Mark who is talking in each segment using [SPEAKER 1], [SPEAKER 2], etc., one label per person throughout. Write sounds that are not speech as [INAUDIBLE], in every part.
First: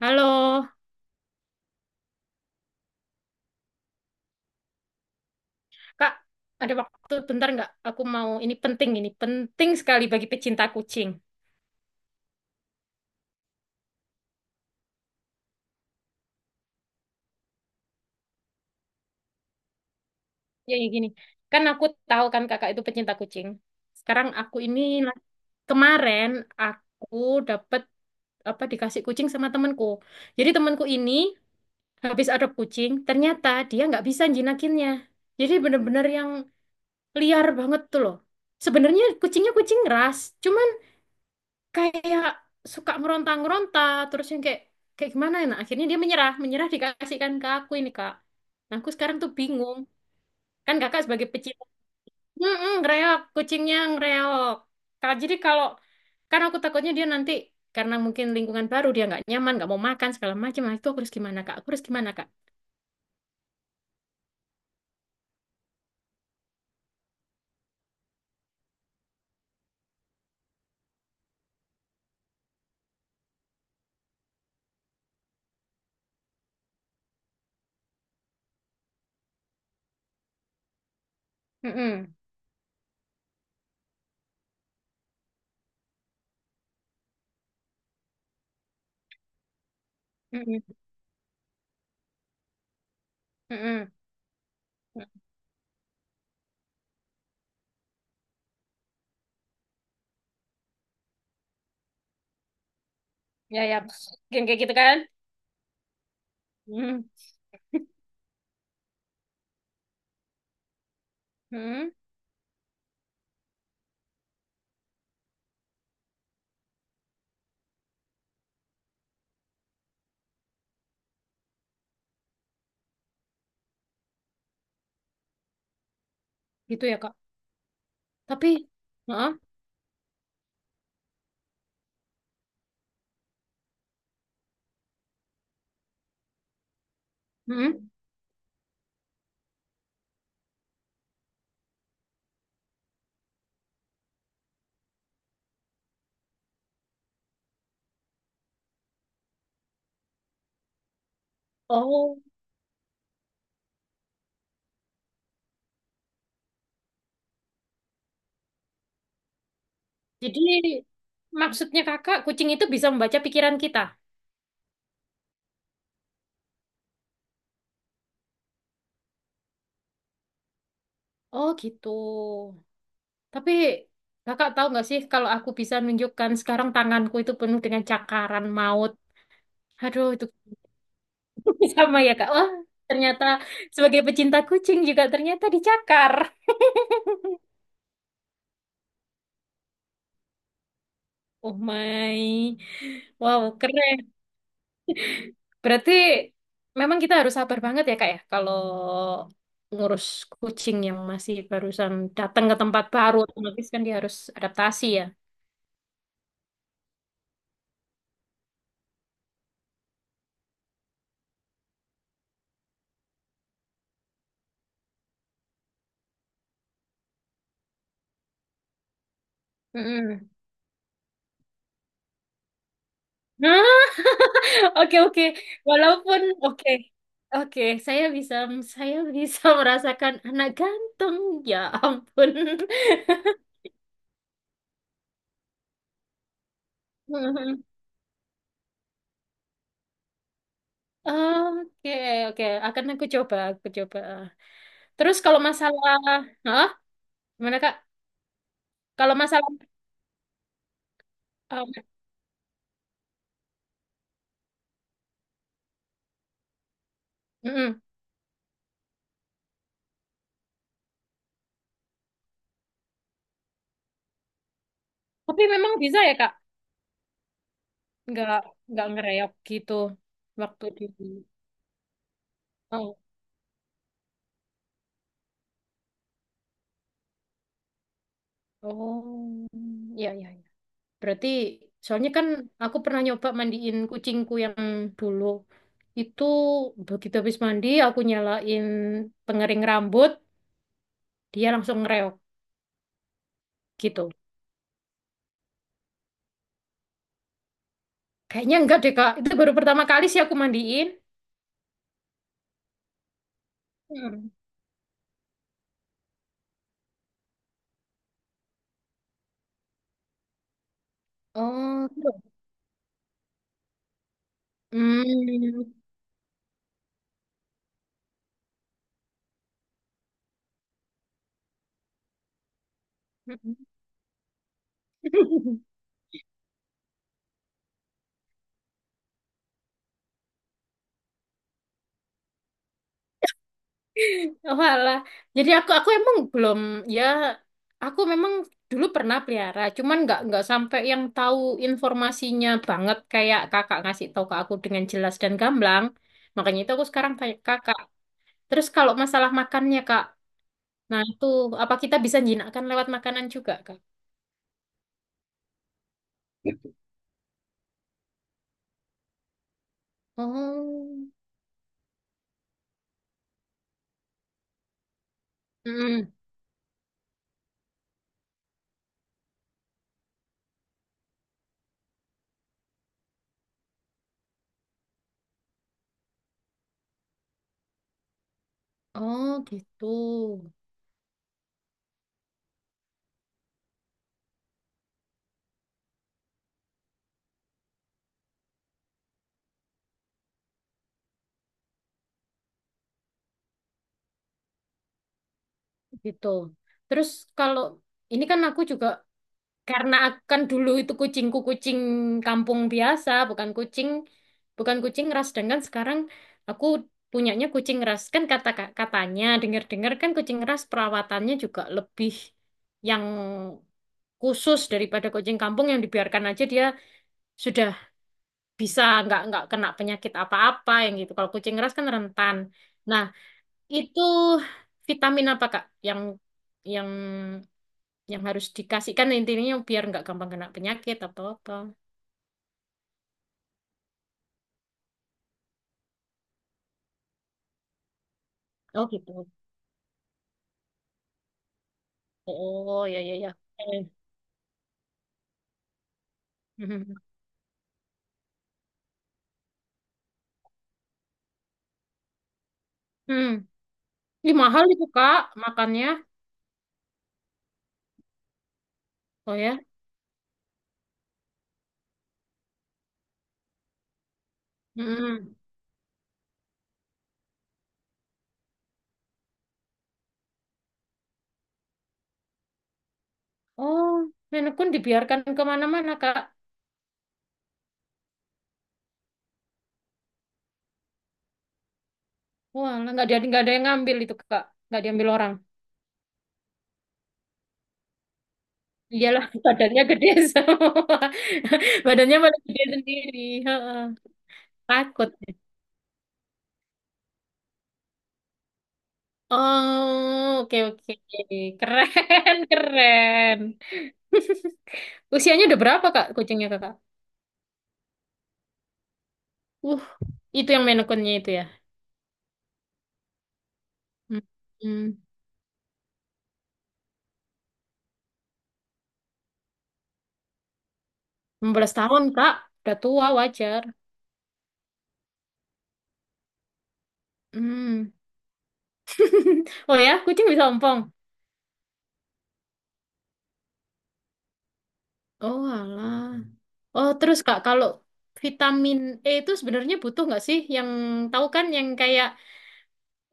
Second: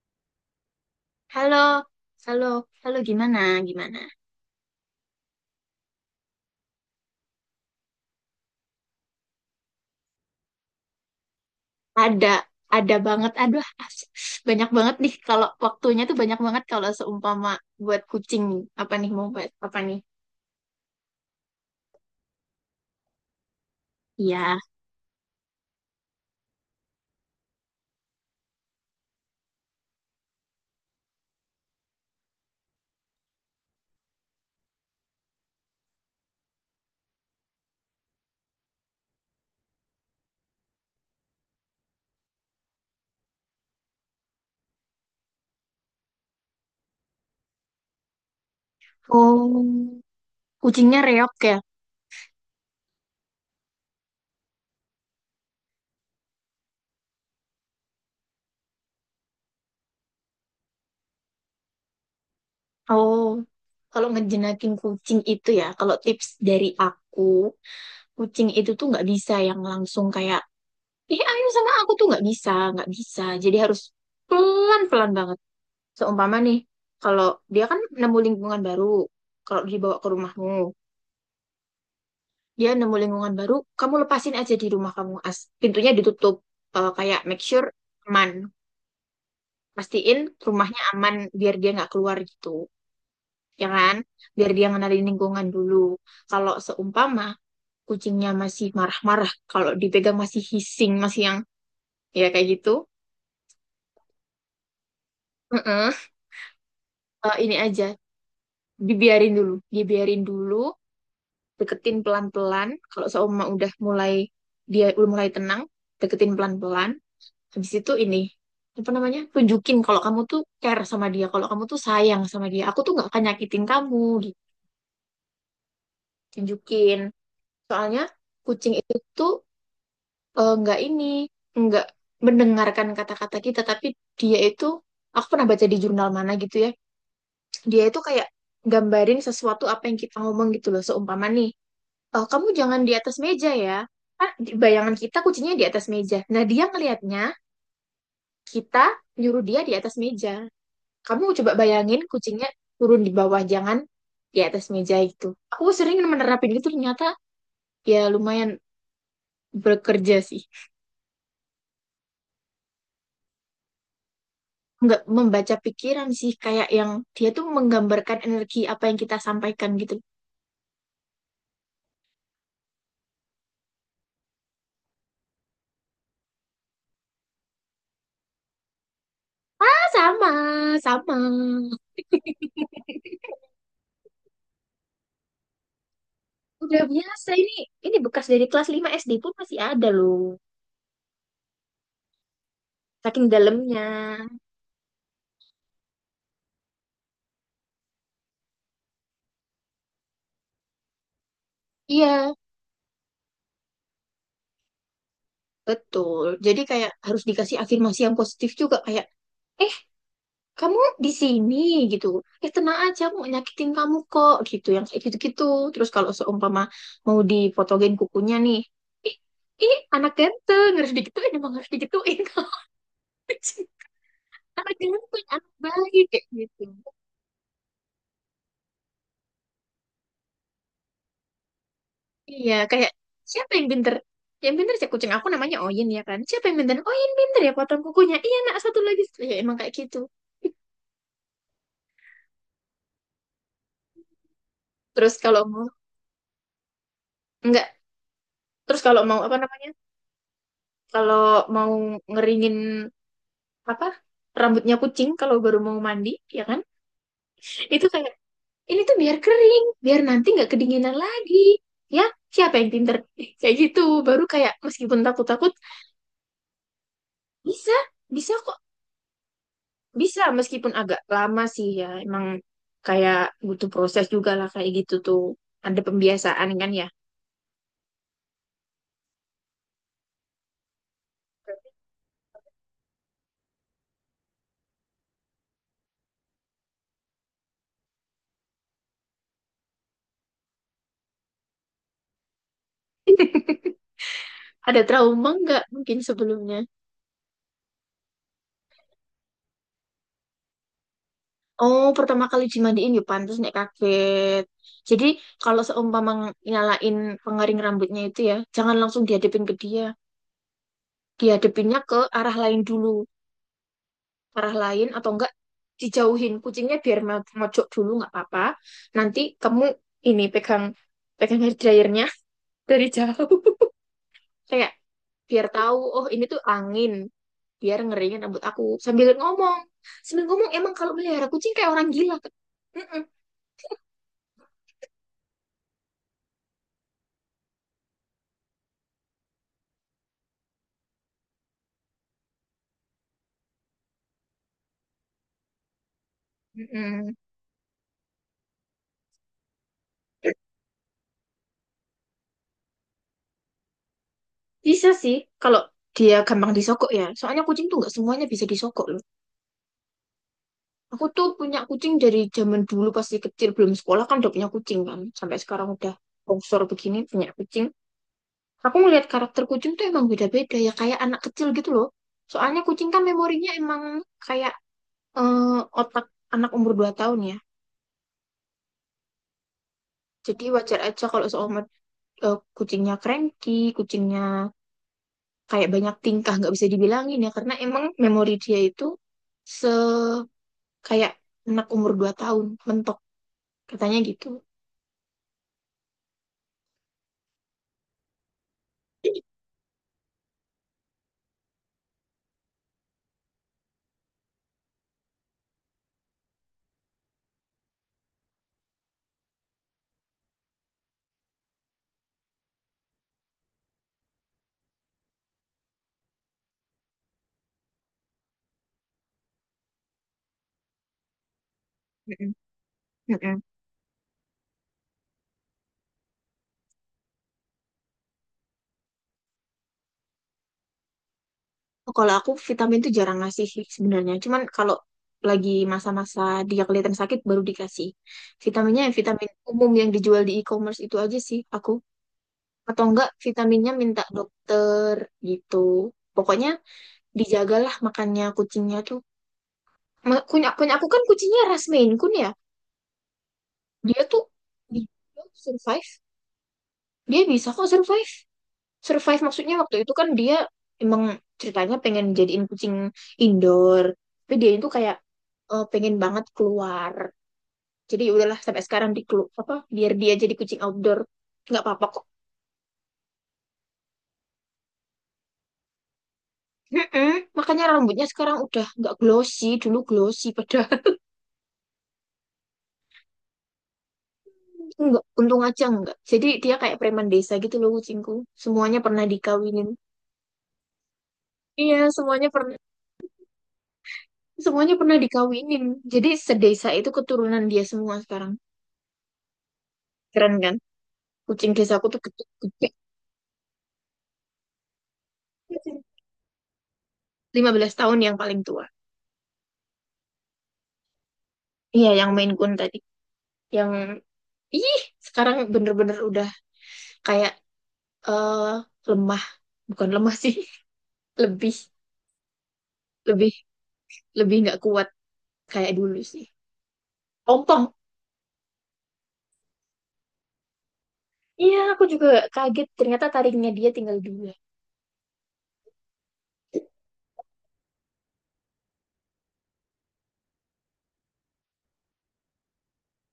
[SPEAKER 1] Halo,
[SPEAKER 2] Halo, halo, halo gimana, gimana?
[SPEAKER 1] Kak, ada waktu bentar nggak? Aku mau ini penting sekali bagi pecinta kucing.
[SPEAKER 2] Ada, ada banget. Aduh, banyak banget nih, kalau waktunya tuh banyak banget kalau seumpama buat kucing. Apa nih, mau buat apa nih?
[SPEAKER 1] Ya, ya gini, kan aku tahu kan kakak itu pecinta kucing. Sekarang aku
[SPEAKER 2] Iya.
[SPEAKER 1] ini kemarin aku dapat apa dikasih kucing sama temanku. Jadi temanku ini habis adop kucing, ternyata dia nggak bisa jinakinnya. Jadi bener-bener yang liar banget tuh loh. Sebenarnya kucingnya kucing ras, cuman kayak suka meronta-meronta terus yang kayak kayak gimana ya. Nah, akhirnya dia menyerah menyerah dikasihkan ke aku ini, kak. Nah, aku sekarang tuh
[SPEAKER 2] Oh,
[SPEAKER 1] bingung, kan
[SPEAKER 2] kucingnya
[SPEAKER 1] kakak sebagai
[SPEAKER 2] reok ya.
[SPEAKER 1] pecinta, ngereok kucingnya ngereok, kak. Jadi kalau, karena aku takutnya dia nanti karena mungkin lingkungan baru dia nggak nyaman, nggak mau makan segala macam. Nah, itu aku harus gimana, kak? Aku harus gimana, kak?
[SPEAKER 2] Oh, kalau ngejenakin kucing itu ya, kalau tips dari aku, kucing itu tuh nggak bisa yang langsung kayak, eh ayo sama aku tuh nggak bisa, nggak bisa. Jadi harus pelan-pelan banget. Seumpama nih, kalau dia kan nemu lingkungan baru, kalau dibawa ke rumahmu,
[SPEAKER 1] Mm-mm.
[SPEAKER 2] dia nemu lingkungan baru, kamu lepasin aja di rumah kamu, pintunya ditutup. Eh, kayak make sure aman, pastiin
[SPEAKER 1] Mm-mm.
[SPEAKER 2] rumahnya aman biar dia nggak keluar gitu, ya
[SPEAKER 1] Mm-mm.
[SPEAKER 2] kan? Biar dia ngenalin lingkungan dulu. Kalau seumpama kucingnya masih marah-marah, kalau dipegang masih hissing, masih yang ya kayak gitu,
[SPEAKER 1] Ya, ya, yang kayak gitu, kan?
[SPEAKER 2] eh, eh,
[SPEAKER 1] Mm-mm.
[SPEAKER 2] ini aja dibiarin dulu, dibiarin dulu, deketin pelan-pelan. Kalau seumur udah mulai dia udah mulai tenang, deketin pelan-pelan. Habis itu ini apa namanya? Tunjukin kalau kamu tuh care sama dia, kalau kamu tuh sayang sama dia. Aku tuh nggak akan nyakitin kamu gitu.
[SPEAKER 1] Gitu ya,
[SPEAKER 2] Tunjukin.
[SPEAKER 1] kak?
[SPEAKER 2] Soalnya
[SPEAKER 1] Tapi.
[SPEAKER 2] kucing itu
[SPEAKER 1] Heeh.
[SPEAKER 2] nggak ini, nggak mendengarkan kata-kata kita, tapi dia itu aku pernah baca di jurnal mana gitu ya. Dia
[SPEAKER 1] Mm-mm.
[SPEAKER 2] itu kayak gambarin sesuatu apa yang kita ngomong gitu loh. Seumpama nih, oh, kamu jangan di atas meja ya. Kan bayangan kita kucingnya di atas meja. Nah, dia ngelihatnya kita nyuruh dia di atas meja. Kamu coba bayangin
[SPEAKER 1] Oh.
[SPEAKER 2] kucingnya turun di bawah, jangan di atas meja itu. Aku sering menerapin itu, ternyata ya lumayan bekerja
[SPEAKER 1] Jadi
[SPEAKER 2] sih.
[SPEAKER 1] maksudnya kakak, kucing itu bisa membaca pikiran kita.
[SPEAKER 2] Nggak membaca pikiran sih, kayak yang dia tuh menggambarkan energi apa yang kita sampaikan gitu.
[SPEAKER 1] Oh gitu. Tapi kakak tahu nggak sih, kalau aku bisa nunjukkan, sekarang tanganku itu penuh dengan cakaran maut.
[SPEAKER 2] Ah,
[SPEAKER 1] Aduh itu
[SPEAKER 2] sama,
[SPEAKER 1] [LAUGHS]
[SPEAKER 2] sama.
[SPEAKER 1] sama ya, kak. Wah, ternyata sebagai pecinta kucing juga ternyata dicakar. [LAUGHS]
[SPEAKER 2] Udah biasa ini bekas dari kelas 5 SD pun masih ada loh.
[SPEAKER 1] Oh my.
[SPEAKER 2] Saking
[SPEAKER 1] Wow,
[SPEAKER 2] dalamnya.
[SPEAKER 1] keren. Berarti memang kita harus sabar banget ya, Kak, ya, kalau ngurus kucing yang masih barusan
[SPEAKER 2] Iya.
[SPEAKER 1] datang ke tempat baru, otomatis kan dia harus adaptasi, ya.
[SPEAKER 2] Betul. Jadi kayak harus dikasih afirmasi yang positif juga kayak eh kamu di sini gitu. Tenang aja, aku nggak nyakitin kamu kok gitu, yang kayak gitu-gitu. Terus kalau seumpama mau dipotongin kukunya nih, ih ini anak
[SPEAKER 1] Mm-mm.
[SPEAKER 2] ganteng, harus digituin, emang harus digituin [LAUGHS] kalau di
[SPEAKER 1] Nah,
[SPEAKER 2] sini. Anak
[SPEAKER 1] [LAUGHS] oke, oke.
[SPEAKER 2] ganteng, anak baik,
[SPEAKER 1] Walaupun
[SPEAKER 2] kayak gitu.
[SPEAKER 1] oke. Oke, saya bisa [LAUGHS] merasakan anak ganteng. Ya ampun.
[SPEAKER 2] Iya kayak siapa yang pinter? Yang pinter sih kucing aku, namanya Oyin ya kan. Siapa yang pinter? Oyin pinter ya,
[SPEAKER 1] [LAUGHS]
[SPEAKER 2] potong kukunya. Iya nak, satu lagi. Ya emang kayak gitu.
[SPEAKER 1] Oke, oke. Akan aku coba, aku coba.
[SPEAKER 2] Terus
[SPEAKER 1] Terus kalau
[SPEAKER 2] kalau mau,
[SPEAKER 1] masalah. Hah? Gimana,
[SPEAKER 2] enggak,
[SPEAKER 1] Kak?
[SPEAKER 2] terus kalau
[SPEAKER 1] Kalau
[SPEAKER 2] mau apa
[SPEAKER 1] masalah,
[SPEAKER 2] namanya? Kalau
[SPEAKER 1] um,
[SPEAKER 2] mau ngeringin apa rambutnya kucing kalau baru mau mandi, ya kan?
[SPEAKER 1] mm-mm.
[SPEAKER 2] Itu kayak ini tuh biar kering, biar nanti nggak kedinginan lagi. Ya, siapa yang pinter? [LAUGHS] Kayak gitu. Baru kayak meskipun
[SPEAKER 1] Tapi
[SPEAKER 2] takut-takut,
[SPEAKER 1] memang bisa ya, Kak,
[SPEAKER 2] bisa,
[SPEAKER 1] nggak
[SPEAKER 2] bisa kok,
[SPEAKER 1] nggak ngereok gitu
[SPEAKER 2] bisa
[SPEAKER 1] waktu
[SPEAKER 2] meskipun
[SPEAKER 1] di.
[SPEAKER 2] agak lama sih ya. Emang
[SPEAKER 1] Oh,
[SPEAKER 2] kayak butuh proses juga lah, kayak gitu tuh. Ada pembiasaan kan ya.
[SPEAKER 1] oh ya ya ya. Berarti soalnya kan aku pernah nyoba mandiin kucingku yang dulu itu, begitu habis mandi aku nyalain pengering rambut dia langsung ngereok gitu.
[SPEAKER 2] Ada trauma nggak mungkin sebelumnya?
[SPEAKER 1] Kayaknya enggak deh, Kak, itu baru pertama kali sih aku mandiin.
[SPEAKER 2] Oh, pertama kali dimandiin, ya pantas nek
[SPEAKER 1] Hmm.
[SPEAKER 2] kaget. Jadi kalau seumpama nyalain pengering rambutnya itu ya, jangan langsung dihadapin ke dia. Dihadapinnya
[SPEAKER 1] Oh,
[SPEAKER 2] ke
[SPEAKER 1] gitu.
[SPEAKER 2] arah lain dulu. Arah lain atau enggak
[SPEAKER 1] Hmm.
[SPEAKER 2] dijauhin kucingnya biar mojok dulu, nggak apa-apa. Nanti kamu ini pegang, hair dryernya [LAUGHS] dari jauh. Kayak biar
[SPEAKER 1] [LAUGHS]
[SPEAKER 2] tahu, oh ini tuh angin, biar ngeringin rambut aku sambil ngomong. Sambil ngomong, emang kalau melihara kucing kayak orang gila. Kak?" Mm-mm.
[SPEAKER 1] Oh, alah. Jadi aku emang belum, ya, aku memang dulu pernah pelihara, cuman nggak sampai yang tahu informasinya banget kayak kakak ngasih tahu ke aku dengan jelas dan gamblang. Makanya itu aku sekarang
[SPEAKER 2] Mm-mm.
[SPEAKER 1] tanya ke kakak. Terus kalau masalah makannya, kak, nah itu apa kita bisa jinakkan lewat makanan juga, kak?
[SPEAKER 2] Bisa sih, kalau dia gampang disogok ya. Soalnya kucing tuh nggak semuanya bisa disogok loh. Aku
[SPEAKER 1] Oh.
[SPEAKER 2] tuh punya kucing dari zaman dulu, pasti kecil belum sekolah kan udah punya kucing kan. Sampai sekarang udah
[SPEAKER 1] Mm-mm.
[SPEAKER 2] bongsor begini, punya kucing. Aku ngelihat karakter kucing tuh emang beda-beda ya kayak anak kecil gitu loh. Soalnya kucing kan memorinya emang kayak eh, otak anak umur 2 tahun ya.
[SPEAKER 1] Oh gitu,
[SPEAKER 2] Jadi wajar aja kalau seumpama kucingnya cranky, kucingnya kayak banyak tingkah, nggak bisa dibilangin ya, karena emang memori dia itu se kayak anak umur 2 tahun mentok, katanya gitu.
[SPEAKER 1] gitu. Terus kalau ini kan aku juga. Karena akan dulu itu kucingku kucing kampung biasa, bukan kucing, bukan kucing ras, dengan sekarang aku punyanya kucing ras. Kan, katanya dengar-dengar, kan, kucing ras perawatannya juga lebih yang khusus daripada kucing kampung yang dibiarkan aja dia sudah bisa nggak kena penyakit apa-apa yang gitu. Kalau kucing ras kan
[SPEAKER 2] Mm-mm,
[SPEAKER 1] rentan. Nah,
[SPEAKER 2] mm-mm.
[SPEAKER 1] itu vitamin apa, Kak, yang yang yang harus dikasihkan, intinya biar nggak gampang kena penyakit atau apa.
[SPEAKER 2] Kalau aku vitamin tuh jarang ngasih sih sebenarnya, cuman kalau lagi masa-masa dia kelihatan sakit baru dikasih vitaminnya,
[SPEAKER 1] Oh
[SPEAKER 2] yang
[SPEAKER 1] gitu.
[SPEAKER 2] vitamin umum yang dijual di e-commerce, itu aja sih aku, atau
[SPEAKER 1] Oh ya
[SPEAKER 2] enggak
[SPEAKER 1] ya ya.
[SPEAKER 2] vitaminnya
[SPEAKER 1] Eh,
[SPEAKER 2] minta dokter gitu. Pokoknya
[SPEAKER 1] mhm.
[SPEAKER 2] dijagalah makannya kucingnya tuh. Punya punya aku kan kucingnya ras Maine Coon ya,
[SPEAKER 1] Hmm.
[SPEAKER 2] dia tuh
[SPEAKER 1] Ih, mahal
[SPEAKER 2] dia
[SPEAKER 1] itu, Kak, makannya.
[SPEAKER 2] survive, dia bisa kok survive. Survive
[SPEAKER 1] Oh
[SPEAKER 2] maksudnya
[SPEAKER 1] ya.
[SPEAKER 2] waktu itu kan dia emang ceritanya pengen jadiin kucing indoor, tapi dia itu kayak
[SPEAKER 1] Hmm.
[SPEAKER 2] pengen banget keluar, jadi ya udahlah sampai sekarang di apa biar dia jadi kucing outdoor, nggak apa-apa kok.
[SPEAKER 1] Oh, nenek pun dibiarkan kemana-mana, Kak.
[SPEAKER 2] Mm-mm. Makanya rambutnya sekarang udah nggak glossy, dulu glossy padahal.
[SPEAKER 1] Wah, lah, nggak ada yang ngambil itu, Kak.
[SPEAKER 2] [LAUGHS]
[SPEAKER 1] Nggak
[SPEAKER 2] Nggak,
[SPEAKER 1] diambil orang.
[SPEAKER 2] untung aja nggak jadi dia kayak preman desa gitu loh kucingku, semuanya pernah
[SPEAKER 1] Iyalah, [LAUGHS]
[SPEAKER 2] dikawinin.
[SPEAKER 1] badannya gede semua.
[SPEAKER 2] Iya,
[SPEAKER 1] [LAUGHS] Badannya
[SPEAKER 2] semuanya
[SPEAKER 1] malah
[SPEAKER 2] pernah,
[SPEAKER 1] gede sendiri. Heeh.
[SPEAKER 2] semuanya pernah
[SPEAKER 1] Takut.
[SPEAKER 2] dikawinin, jadi sedesa itu keturunan dia semua sekarang. Keren
[SPEAKER 1] Oh,
[SPEAKER 2] kan?
[SPEAKER 1] oke, oke.
[SPEAKER 2] Kucing desaku
[SPEAKER 1] Keren,
[SPEAKER 2] tuh gede,
[SPEAKER 1] [LAUGHS]
[SPEAKER 2] gede.
[SPEAKER 1] keren. [LAUGHS] Usianya udah berapa, Kak, kucingnya, Kakak?
[SPEAKER 2] Belas tahun yang paling tua.
[SPEAKER 1] Uh, itu yang Maine Coon-nya itu, ya.
[SPEAKER 2] Iya, yang Maine Coon tadi. Yang,
[SPEAKER 1] Hmm.
[SPEAKER 2] ih,
[SPEAKER 1] Hmm.
[SPEAKER 2] sekarang bener-bener udah kayak eh lemah. Bukan lemah sih. [LAUGHS]
[SPEAKER 1] enam
[SPEAKER 2] Lebih,
[SPEAKER 1] belas tahun, Kak. Udah tua,
[SPEAKER 2] lebih,
[SPEAKER 1] wajar.
[SPEAKER 2] lebih nggak kuat kayak dulu sih. Ompong.
[SPEAKER 1] Hmm. [LAUGHS] Oh ya, kucing bisa ompong.
[SPEAKER 2] Iya, aku juga kaget. Ternyata taringnya dia tinggal dua.
[SPEAKER 1] Oh, alah. Oh, terus, Kak, kalau vitamin E itu sebenarnya butuh nggak sih? Yang tahu kan, yang kayak,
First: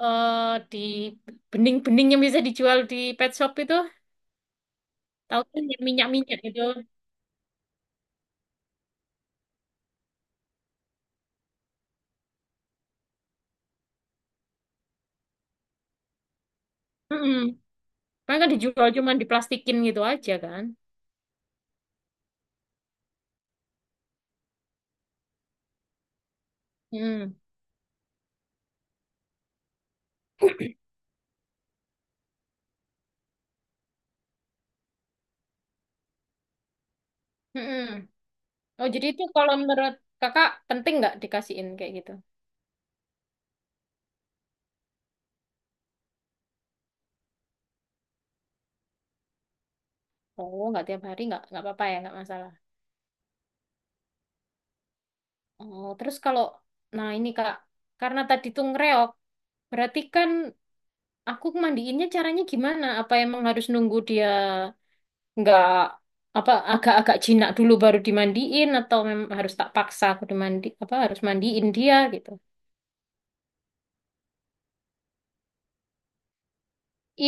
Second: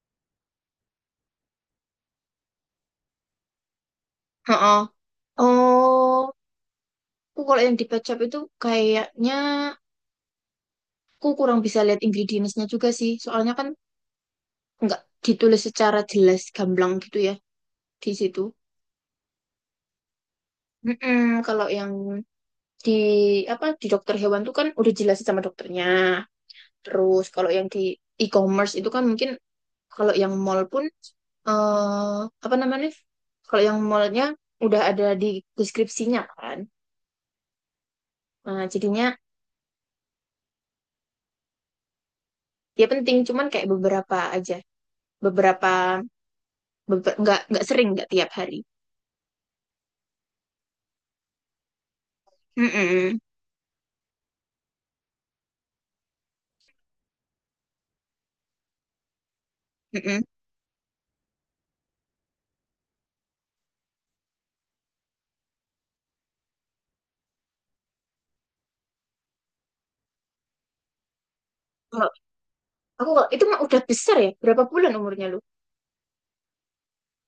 [SPEAKER 1] di bening-bening yang bisa dijual di pet shop itu?
[SPEAKER 2] Heeh.
[SPEAKER 1] Tahu kan, yang
[SPEAKER 2] Oh,
[SPEAKER 1] minyak-minyak gitu.
[SPEAKER 2] aku kalau yang di pet shop itu kayaknya aku kurang bisa lihat ingredients-nya juga sih. Soalnya kan nggak ditulis secara jelas gamblang gitu ya
[SPEAKER 1] Mm-mm.
[SPEAKER 2] di
[SPEAKER 1] Kan
[SPEAKER 2] situ.
[SPEAKER 1] kan dijual cuman diplastikin gitu aja, kan?
[SPEAKER 2] Mm-mm, kalau yang di, apa, di dokter hewan tuh kan udah jelasin sama dokternya. Terus
[SPEAKER 1] Hmm.
[SPEAKER 2] kalau yang di e-commerce itu kan mungkin, kalau yang mall pun eh apa namanya? Kalau yang mallnya udah ada di deskripsinya kan.
[SPEAKER 1] Mm-mm.
[SPEAKER 2] Nah,
[SPEAKER 1] Oh, jadi
[SPEAKER 2] jadinya
[SPEAKER 1] itu kalau menurut kakak penting nggak dikasihin kayak gitu?
[SPEAKER 2] ya penting, cuman kayak beberapa aja. Beberapa, nggak, sering, nggak tiap hari.
[SPEAKER 1] Oh, nggak tiap hari nggak apa-apa ya, nggak masalah.
[SPEAKER 2] Mm-mm,
[SPEAKER 1] Oh, terus kalau, nah ini kak, karena tadi tuh ngereok, berarti
[SPEAKER 2] mm-mm.
[SPEAKER 1] kan aku mandiinnya caranya gimana? Apa emang harus nunggu dia nggak apa, agak-agak jinak dulu baru dimandiin, atau memang harus tak paksa aku dimandi, apa harus mandiin dia
[SPEAKER 2] Kalau
[SPEAKER 1] gitu?
[SPEAKER 2] aku kalau itu mah udah besar ya. Berapa bulan umurnya lu?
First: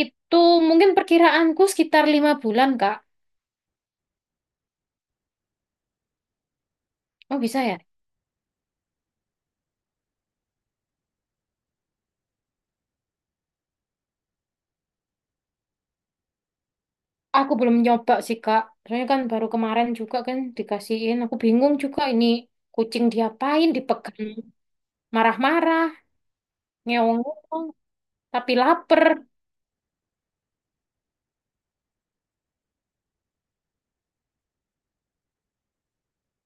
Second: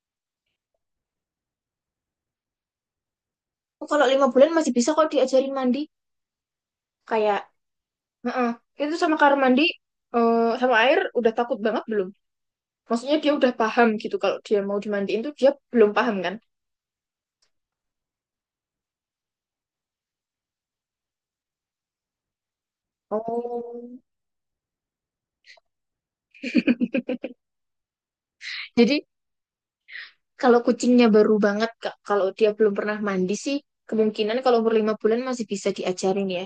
[SPEAKER 1] Itu mungkin perkiraanku sekitar 5 bulan, kak.
[SPEAKER 2] Oh, kalau 5 bulan masih bisa kok diajarin mandi. Kayak,
[SPEAKER 1] Oh bisa ya?
[SPEAKER 2] heeh. Itu sama kamar mandi sama air udah takut banget belum? Maksudnya dia udah paham gitu, kalau dia mau dimandiin tuh dia belum paham kan?
[SPEAKER 1] Aku belum nyoba sih, Kak. Soalnya kan baru kemarin juga kan dikasihin. Aku bingung juga, ini kucing diapain,
[SPEAKER 2] Oh.
[SPEAKER 1] dipegang marah-marah,
[SPEAKER 2] [LAUGHS]
[SPEAKER 1] ngeong-ngeong, tapi lapar.
[SPEAKER 2] Jadi kalau kucingnya baru banget Kak, kalau dia belum pernah mandi sih, kemungkinan kalau umur 5 bulan masih bisa diajarin ya.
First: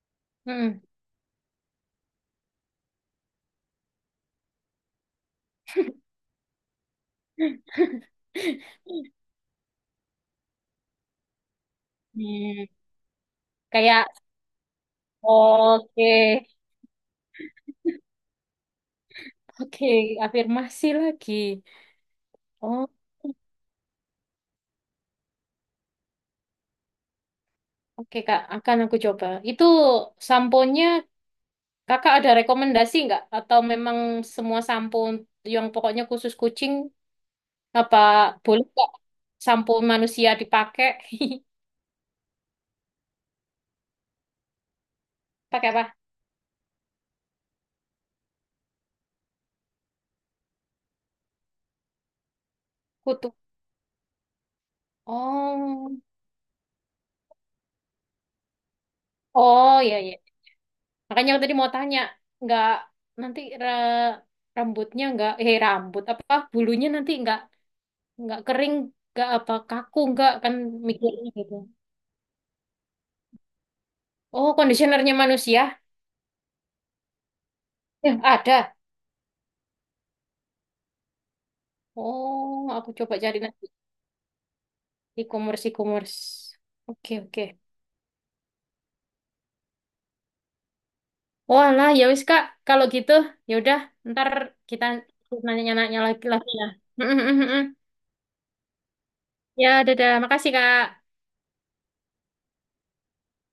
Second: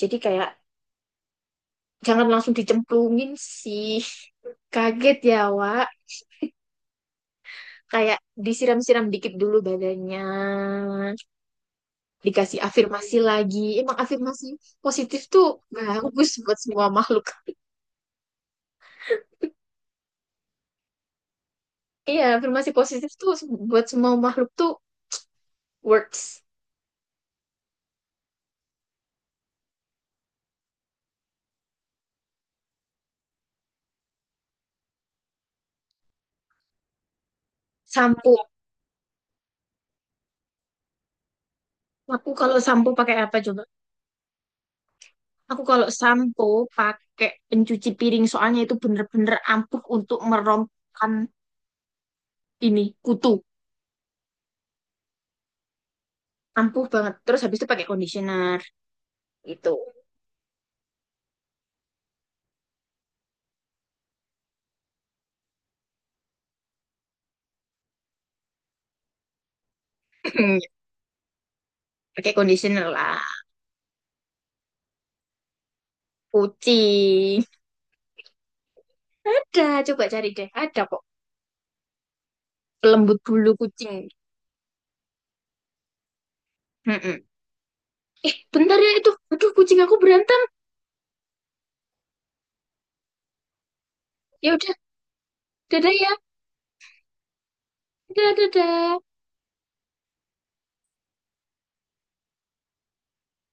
[SPEAKER 2] Jadi kayak
[SPEAKER 1] Hmm.
[SPEAKER 2] jangan langsung dicemplungin sih. [LAUGHS] Kaget ya, Wak.
[SPEAKER 1] [LAUGHS]
[SPEAKER 2] Kayak disiram-siram dikit dulu badannya. Dikasih
[SPEAKER 1] Hmm.
[SPEAKER 2] afirmasi lagi. Emang
[SPEAKER 1] Kayak,
[SPEAKER 2] afirmasi positif tuh
[SPEAKER 1] oke,
[SPEAKER 2] bagus buat semua makhluk.
[SPEAKER 1] oke, afirmasi lagi.
[SPEAKER 2] Iya, afirmasi
[SPEAKER 1] Oh,
[SPEAKER 2] positif tuh buat semua makhluk tuh works.
[SPEAKER 1] oke, Kak. Akan aku coba. Itu sampo nya Kakak ada rekomendasi nggak? Atau memang semua sampo yang pokoknya khusus kucing. Apa
[SPEAKER 2] Sampo.
[SPEAKER 1] boleh kok sampo manusia dipakai?
[SPEAKER 2] Aku kalau sampo pakai apa coba?
[SPEAKER 1] [LAUGHS]
[SPEAKER 2] Aku
[SPEAKER 1] Pakai apa?
[SPEAKER 2] kalau sampo pakai pencuci piring, soalnya itu bener-bener ampuh untuk merompkan ini,
[SPEAKER 1] Kutu.
[SPEAKER 2] kutu.
[SPEAKER 1] Oh,
[SPEAKER 2] Ampuh banget. Terus habis itu pakai conditioner gitu.
[SPEAKER 1] oh ya ya. Makanya aku tadi mau tanya, nggak nanti rambutnya nggak, eh, rambut apa bulunya nanti nggak kering, nggak apa kaku nggak, kan
[SPEAKER 2] [CLEARS THROAT]
[SPEAKER 1] mikirnya gitu.
[SPEAKER 2] Pakai conditioner lah.
[SPEAKER 1] Oh, kondisionernya manusia?
[SPEAKER 2] Kucing.
[SPEAKER 1] Ya, ada.
[SPEAKER 2] Ada, coba cari deh. Ada kok.
[SPEAKER 1] Oh, aku coba
[SPEAKER 2] Pelembut
[SPEAKER 1] cari
[SPEAKER 2] bulu
[SPEAKER 1] nanti,
[SPEAKER 2] kucing.
[SPEAKER 1] e-commerce e-commerce. Oke,
[SPEAKER 2] Mm-mm.
[SPEAKER 1] oke.
[SPEAKER 2] Eh bentar ya, itu aduh kucing aku berantem.
[SPEAKER 1] Walah, ya wis, Kak, kalau gitu ya udah, ntar
[SPEAKER 2] Ya udah,
[SPEAKER 1] kita
[SPEAKER 2] dadah
[SPEAKER 1] nanya-nanya
[SPEAKER 2] ya,
[SPEAKER 1] lagi, ya. [LAUGHS]
[SPEAKER 2] dadah, dadah.
[SPEAKER 1] Ya, dadah. Makasih, Kak.